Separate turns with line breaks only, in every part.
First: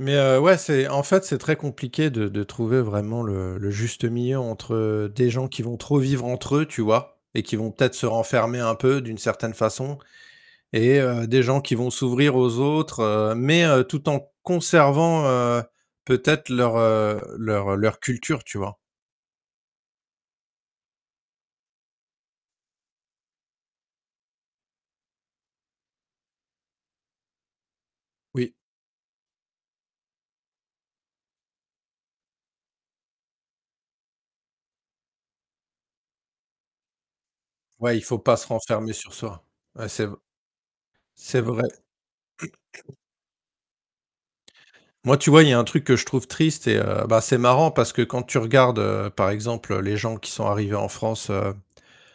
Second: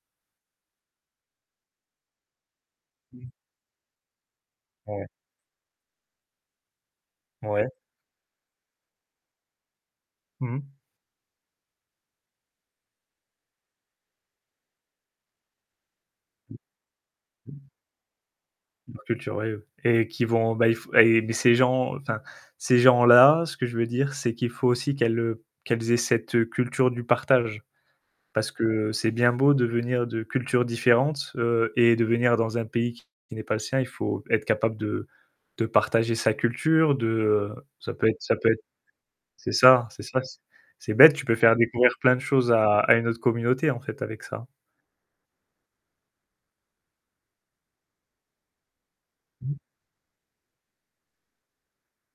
Mais heu, ouais, c'est en fait, c'est très compliqué de de trouver vraiment
Mmh.
le le juste milieu
Ouais.
entre des gens qui vont trop vivre entre eux, tu vois? Et qui
Ouais.
vont peut-être se renfermer un peu d'une certaine façon.
Mmh.
Et heu, des gens qui vont s'ouvrir aux autres, heu, mais heu, tout en conservant, heu, peut-être leur, heu, leur leur culture, tu vois?
La culture, oui, oui. Et qui vont bah, il f et beh, ces gens enfin ces gens-là, ce que je veux dire, c'est qu'il faut aussi qu'elles, heu, qu'elles aient cette, heu, culture du partage. Parce
Oui.
que c'est bien beau de venir de cultures différentes, heu, et de venir dans un pays qui n'est pas le sien, il faut être capable de de partager sa culture, de, heu ça
Ouais, il
peut
faut
être ça
pas se
peut être
renfermer sur soi.
c'est ça,
Ouais
c'est
c'est vr
ça c c'est bête, tu peux
c'est
faire
vrai.
découvrir plein de choses à à une autre communauté, en fait, avec ça.
Moi tu vois, il y a un truc que je trouve triste, et heu, bah, c'est marrant parce que, quand tu regardes, heu, par exemple, heu, les gens qui sont arrivés en France, heu,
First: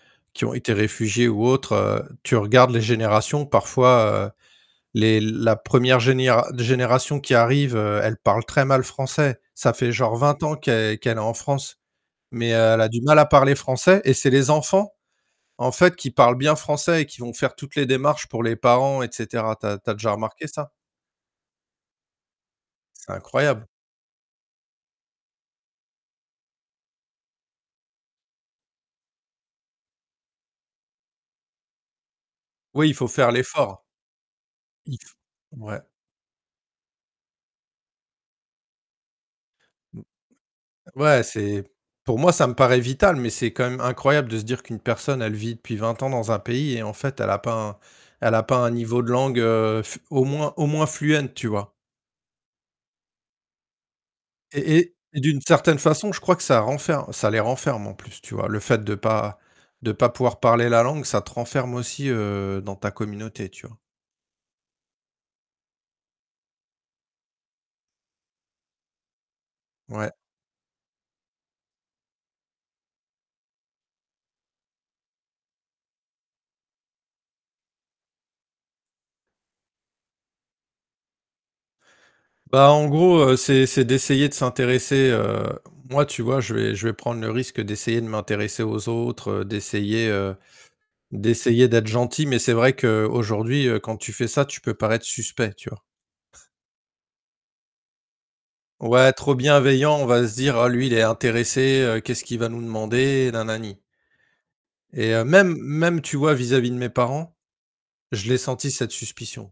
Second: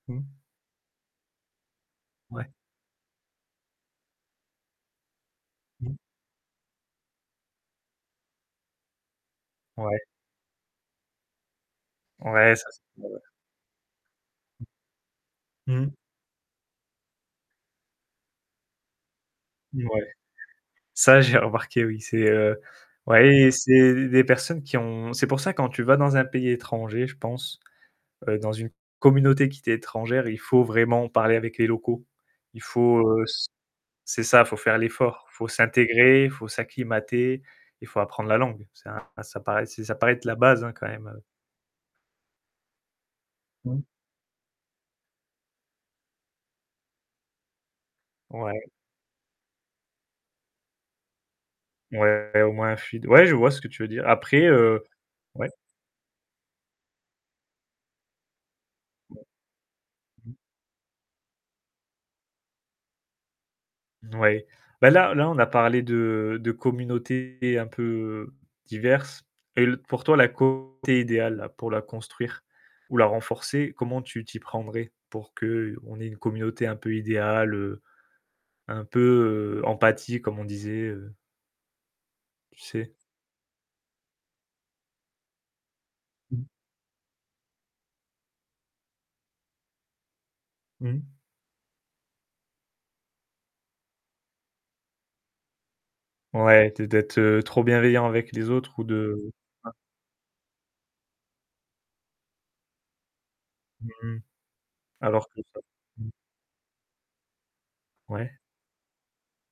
Mmh.
qui ont été réfugiés ou autres, heu, tu
Ouais.
regardes les générations, parfois heu, les la
Mmh.
1re généra génération qui arrive, heu, elle parle très mal français. Ça fait
Ouais.
genre 20 ans qu'elle qu'elle est en France, mais
Ouais ça se
elle a du mal à
[unintelligible]
parler français et c'est les enfants, en
Mmh.
fait, qui parlent bien français et qui vont faire toutes les démarches pour les parents et cetera. Tu
Mouais.
as tu as déjà remarqué ça?
Ça j'ai remarqué oui, c'est heu,
C'est
ouais, et
incroyable.
c'est d des personnes qui ont c'est pour ça quand tu vas dans un pays étranger je pense, heu, dans une communauté qui t'est étrangère, il faut vraiment parler avec les locaux. Il
Oui, il
faut,
faut
heu
faire
s
l'effort.
c'est ça, faut faire
Il f
l'effort, faut
ouais.
s'intégrer, faut s'acclimater, et faut apprendre la langue. C'est un ça paraît c'est ça
Mmh.
paraît être la base, hein, quand même,
Ouais,
heu
c'est pour moi ça me paraît vital, mais c'est quand même
Mmh.
incroyable de se dire qu'une personne elle vit depuis 20 ans dans un pays et en fait, elle a pas un elle a pas
Ouais.
un niveau de langue, heu, f au moins au moins fluent tu vois?
Ouais au moins fuide. Ouais, je vois ce que tu veux dire. Après
Et
heu
et et d'une
ouais.
certaine façon je crois que ça renferme ça les renferme, en plus, tu vois, le fait de pas de pas
Mmh.
pouvoir parler la langue ça te renferme aussi, heu, dans ta communauté, tu vois?
Ouais, bah, là là, on a parlé de de communautés un peu, diverses. Et l pour
Ouais.
toi la communauté idéale pour la construire, ou la renforcer, comment tu t'y prendrais pour qu'on ait une communauté un peu idéale, heu, un peu, heu, empathique comme on disait heu? Tu
Bah, en
sais?
gros, heu, c'est c'est d'essayer de s'intéresser, heu moi, tu vois,
Mmh.
je vais je vais prendre le risque d'essayer de m'intéresser aux autres, heu, d'essayer, heu,
Mmh.
d'essayer d'être gentil mais, c'est vrai qu'aujourd'hui, heu, quand tu fais ça, tu peux paraître suspect, tu vois?
Ouais, de d'être, heu, trop bienveillant avec les autres ou
Ouais,
de.
trop
[unintelligible]
bienveillant, on va se dire: «Ah lui il est intéressé, heu, qu'est-ce qu'il va nous demander? Na, na, ni.»
Mmh.
Et heu,
Alors que
même
ça
même, tu vois, vis-à-vis de mes parents, je l'ai
Ouais.
sentie, cette suspicion.